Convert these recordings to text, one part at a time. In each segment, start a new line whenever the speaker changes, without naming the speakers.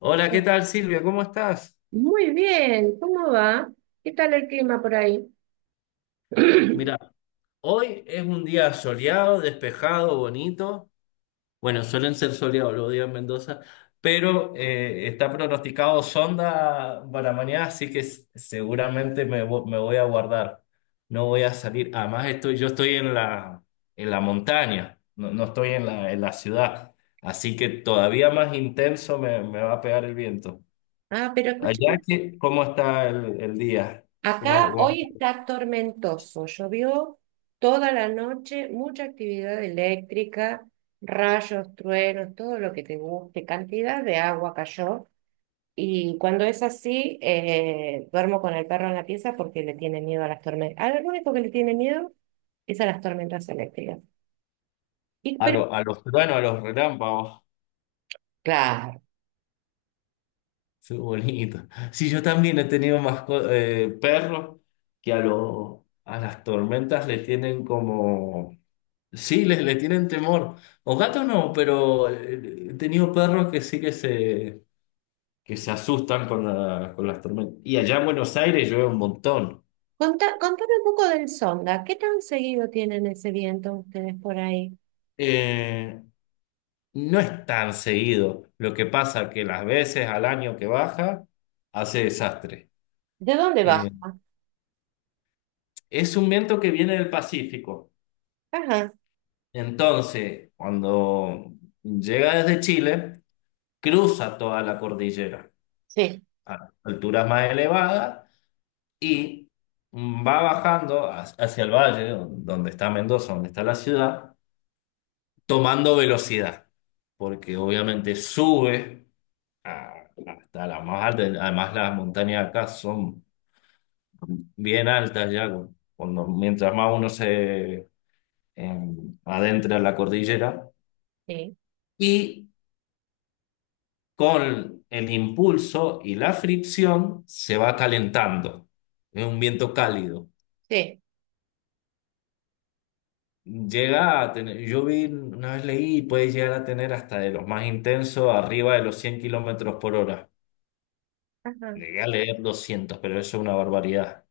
Hola, ¿qué tal Silvia? ¿Cómo estás?
Muy bien, ¿cómo va? ¿Qué tal el clima por ahí?
Mira, hoy es un día soleado, despejado, bonito. Bueno, suelen ser soleados los días en Mendoza, pero está pronosticado sonda para mañana, así que seguramente me voy a guardar. No voy a salir. Además, yo estoy en en la montaña, no, no estoy en en la ciudad, así que todavía más intenso me va a pegar el viento.
Ah, pero
Allá,
escúchame,
¿cómo está el día?
acá hoy está tormentoso, llovió toda la noche, mucha actividad eléctrica, rayos, truenos, todo lo que te guste, cantidad de agua cayó. Y cuando es así, duermo con el perro en la pieza porque le tiene miedo a las tormentas. Al único que le tiene miedo es a las tormentas eléctricas. Y,
A,
pero,
lo- a los truenos, a los relámpagos.
claro.
Qué bonito. Sí, yo también he tenido más perros que a las tormentas le tienen como. Sí, les le tienen temor. O gatos no, pero he tenido perros que sí que que se asustan con las tormentas. Y allá en Buenos Aires llueve un montón.
Contame un poco del Sonda. ¿Qué tan seguido tienen ese viento ustedes por ahí?
Eh, no es tan seguido. Lo que pasa que las veces al año que baja, hace desastre.
¿De dónde baja?
Eh, Es un viento que viene del Pacífico.
Ajá.
Entonces, cuando llega desde Chile, cruza toda la cordillera
Sí,
a alturas más elevadas y va bajando hacia el valle, donde está Mendoza, donde está la ciudad, tomando velocidad, porque obviamente sube a- hasta la más alta. Además, las montañas acá son bien altas ya, cuando, mientras más uno se adentra en la cordillera
sí,
y con el impulso y la fricción se va calentando. Es un viento cálido.
sí.
Llega a tener, yo vi, una vez leí, puede llegar a tener, hasta de los más intensos, arriba de los 100 kilómetros por hora.
Ajá.
Llegué a leer 200, pero eso es una barbaridad.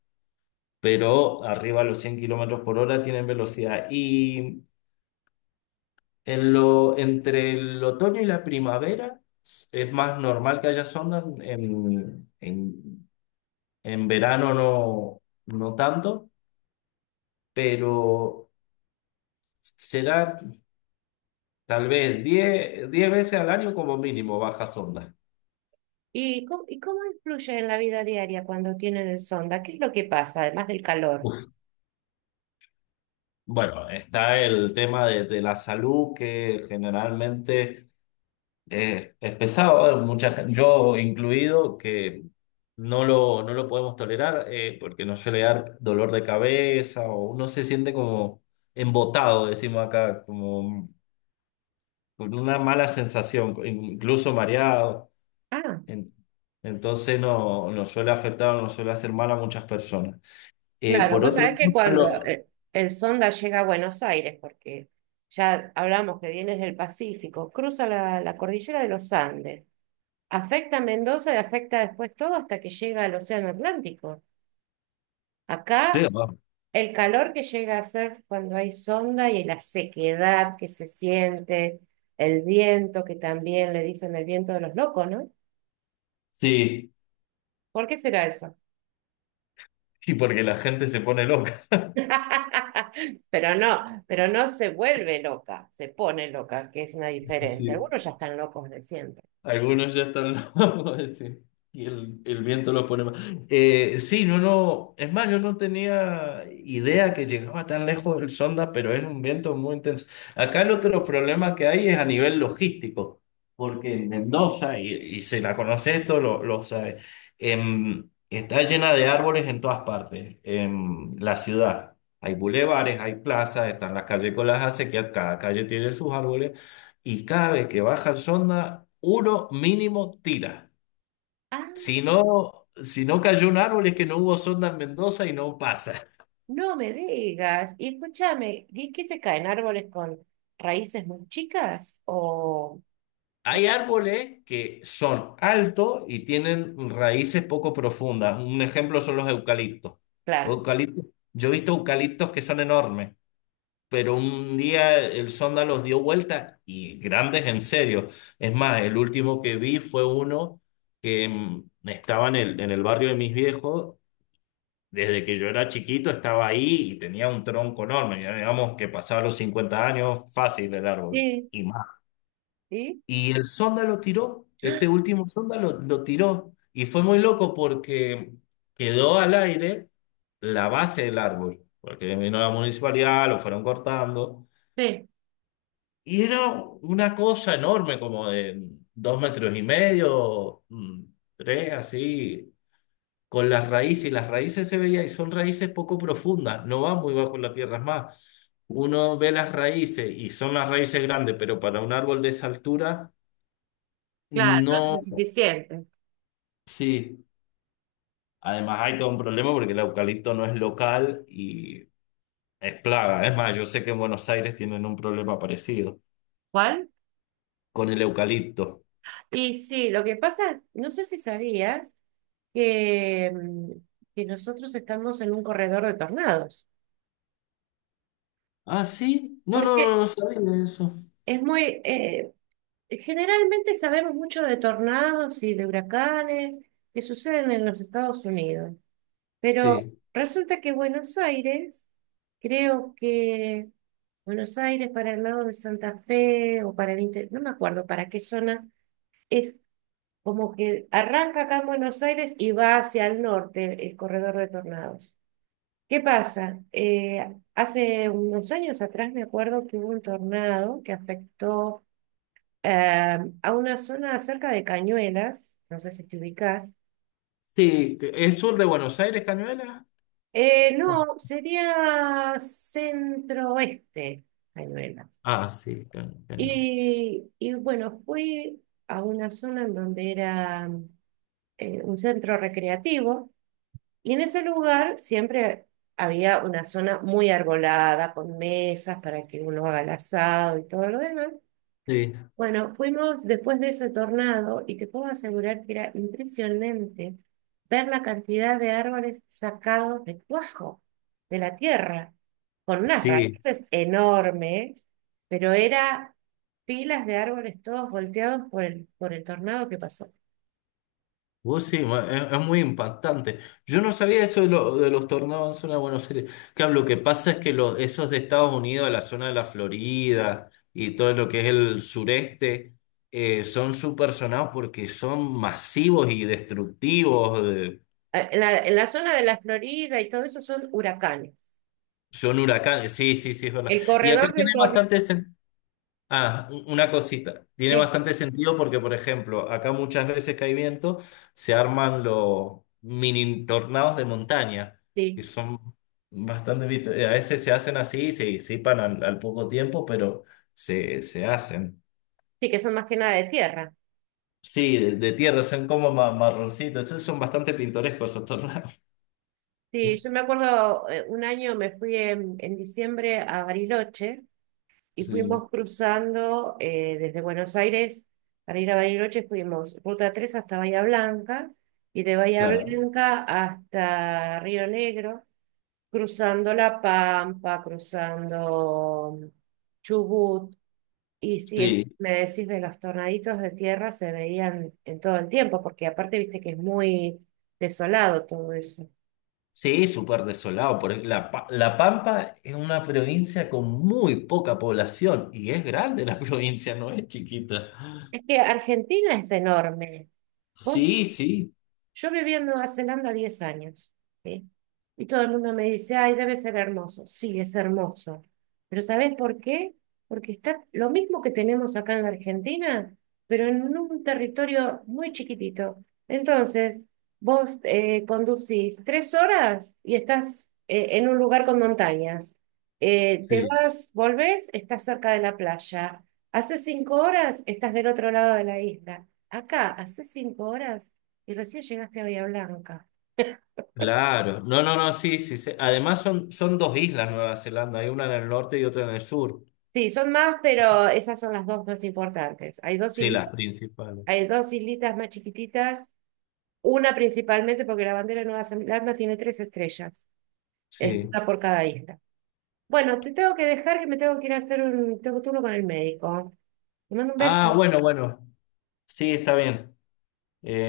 Pero arriba de los 100 kilómetros por hora tienen velocidad. Y entre el otoño y la primavera es más normal que haya zonas En verano no, no tanto, pero será tal vez diez veces al año como mínimo bajas ondas.
Y cómo influye en la vida diaria cuando tienen el Sonda? ¿Qué es lo que pasa, además del calor?
Uf, bueno, está el tema de la salud, que generalmente es pesado, yo incluido, que no lo, no lo podemos tolerar, porque nos suele dar dolor de cabeza, o uno se siente como embotado, decimos acá, como con una mala sensación, incluso mareado.
Ah,
En- Entonces no, no suele afectar, no suele hacer mal a muchas personas.
claro.
Por
Vos
otro
sabés que
lado,
cuando el Sonda llega a Buenos Aires, porque ya hablamos que viene del Pacífico, cruza la cordillera de los Andes, afecta a Mendoza y afecta después todo hasta que llega al Océano Atlántico.
sí,
Acá
ah,
el calor que llega a ser cuando hay sonda y la sequedad que se siente, el viento que también le dicen el viento de los locos, ¿no?
sí,
¿Por qué será eso?
sí, porque la gente se pone loca.
Pero no se vuelve loca, se pone loca, que es una diferencia.
Sí.
Algunos ya están locos de siempre.
Algunos ya están locos, sí. Y el viento los pone más. Sí, no, no. Es más, yo no tenía idea que llegaba tan lejos el sonda, pero es un viento muy intenso. Acá el otro problema que hay es a nivel logístico, porque en Mendoza, y se la conoce esto, lo sabe, está llena de árboles en todas partes, en la ciudad. Hay bulevares, hay plazas, están las calles con las acequias, cada calle tiene sus árboles, y cada vez que baja el sonda, uno mínimo tira.
Ah,
Si no, si no cayó un árbol, es que no hubo sonda en Mendoza y no pasa.
no me digas. Y escúchame, ¿y qué se caen árboles con raíces muy chicas? O-
Hay árboles que son altos y tienen raíces poco profundas. Un ejemplo son los eucaliptos. Los
claro.
eucaliptos, yo he visto eucaliptos que son enormes, pero un día el sonda los dio vuelta, y grandes en serio. Es más, el último que vi fue uno que estaba en en el barrio de mis viejos. Desde que yo era chiquito estaba ahí, y tenía un tronco enorme, ya digamos que pasaba los 50 años fácil el árbol
Sí,
y más.
sí.
Y el sonda lo tiró, este último sonda lo tiró, y fue muy loco porque quedó al aire la base del árbol, porque vino la municipalidad, lo fueron cortando,
Sí.
y era una cosa enorme como de 2,5 metros, tres así, con las raíces, y las raíces se veía, y son raíces poco profundas, no van muy bajo la tierra. Es más, uno ve las raíces y son las raíces grandes, pero para un árbol de esa altura,
Claro, no
no,
es suficiente.
sí. Además hay todo un problema porque el eucalipto no es local y es plaga. Es más, yo sé que en Buenos Aires tienen un problema parecido
¿Cuál?
con el eucalipto.
Y sí, lo que pasa, no sé si sabías que, que nosotros estamos en un corredor de tornados,
Ah, sí. No, no, no,
porque
no sabía eso.
es muy, generalmente sabemos mucho de tornados y de huracanes que suceden en los Estados Unidos, pero
Sí.
resulta que Buenos Aires, creo que Buenos Aires para el lado de Santa Fe o para el interior, no me acuerdo para qué zona es como que arranca acá en Buenos Aires y va hacia el norte el corredor de tornados. ¿Qué pasa? Hace unos años atrás me acuerdo que hubo un tornado que afectó a una zona cerca de Cañuelas, no sé si te ubicás.
Sí, ¿es sur de Buenos Aires, Cañuelas? Oh,
No, sería centro-oeste, Cañuelas.
ah, sí, Cañuelas.
Y bueno, fui a una zona en donde era un centro recreativo. Y en ese lugar siempre había una zona muy arbolada, con mesas para que uno haga el asado y todo lo demás.
Sí.
Bueno, fuimos después de ese tornado y te puedo asegurar que era impresionante ver la cantidad de árboles sacados de cuajo, de la tierra, con unas
Sí.
raíces enormes, pero era pilas de árboles todos volteados por el tornado que pasó.
Vos sí, es muy impactante. Yo no sabía eso de los tornados en zona de Buenos Aires. Claro, lo que pasa es que esos de Estados Unidos, la zona de la Florida y todo lo que es el sureste, son súper sonados porque son masivos y destructivos.
En la zona de la Florida y todo eso son huracanes.
Son huracanes. Sí, sí, sí, es verdad.
El
Y acá
corredor de
tiene
Torres,
bastante sentido. Ah, una cosita. Tiene
eh,
bastante sentido porque, por ejemplo, acá muchas veces que hay viento, se arman los mini tornados de montaña, que
sí,
son bastante vistos. A veces se hacen, así se disipan al poco tiempo, pero se hacen.
sí, que son más que nada de tierra.
Sí, de tierra, son como marroncitos. Entonces son bastante pintorescos esos tornados.
Sí, yo me acuerdo, un año me fui en diciembre a Bariloche y
Sí,
fuimos cruzando desde Buenos Aires para ir a Bariloche, fuimos Ruta 3 hasta Bahía Blanca y de Bahía
claro.
Blanca hasta Río Negro, cruzando La Pampa, cruzando Chubut. Y si es,
Sí.
me decís de los tornaditos de tierra, se veían en todo el tiempo, porque aparte viste que es muy desolado todo eso.
Sí, súper desolado, porque La Pampa es una provincia con muy poca población, y es grande la provincia, no es chiquita.
Es que Argentina es enorme. Vos
Sí, sí,
Yo viví en Nueva Zelanda 10 años, ¿sí? Y todo el mundo me dice, ay, debe ser hermoso. Sí, es hermoso. Pero ¿sabés por qué? Porque está lo mismo que tenemos acá en la Argentina, pero en un territorio muy chiquitito. Entonces, vos conducís 3 horas y estás en un lugar con montañas. Te
sí,
vas, volvés, estás cerca de la playa. Hace 5 horas estás del otro lado de la isla. Acá, hace 5 horas y recién llegaste a Bahía Blanca.
claro. No, no, no, sí, sí. Sí. Además son dos islas Nueva Zelanda, hay una en el norte y otra en el sur.
Sí, son más, pero esas son las dos más importantes.
Sí, las principales.
Hay dos islitas más chiquititas, una principalmente porque la bandera de Nueva Zelanda tiene tres estrellas, es
Sí.
una por cada isla. Bueno, te tengo que dejar que me tengo que ir a hacer un tengo turno con el médico. Te mando un beso.
Ah, bueno, bueno. Sí, está bien. Eh,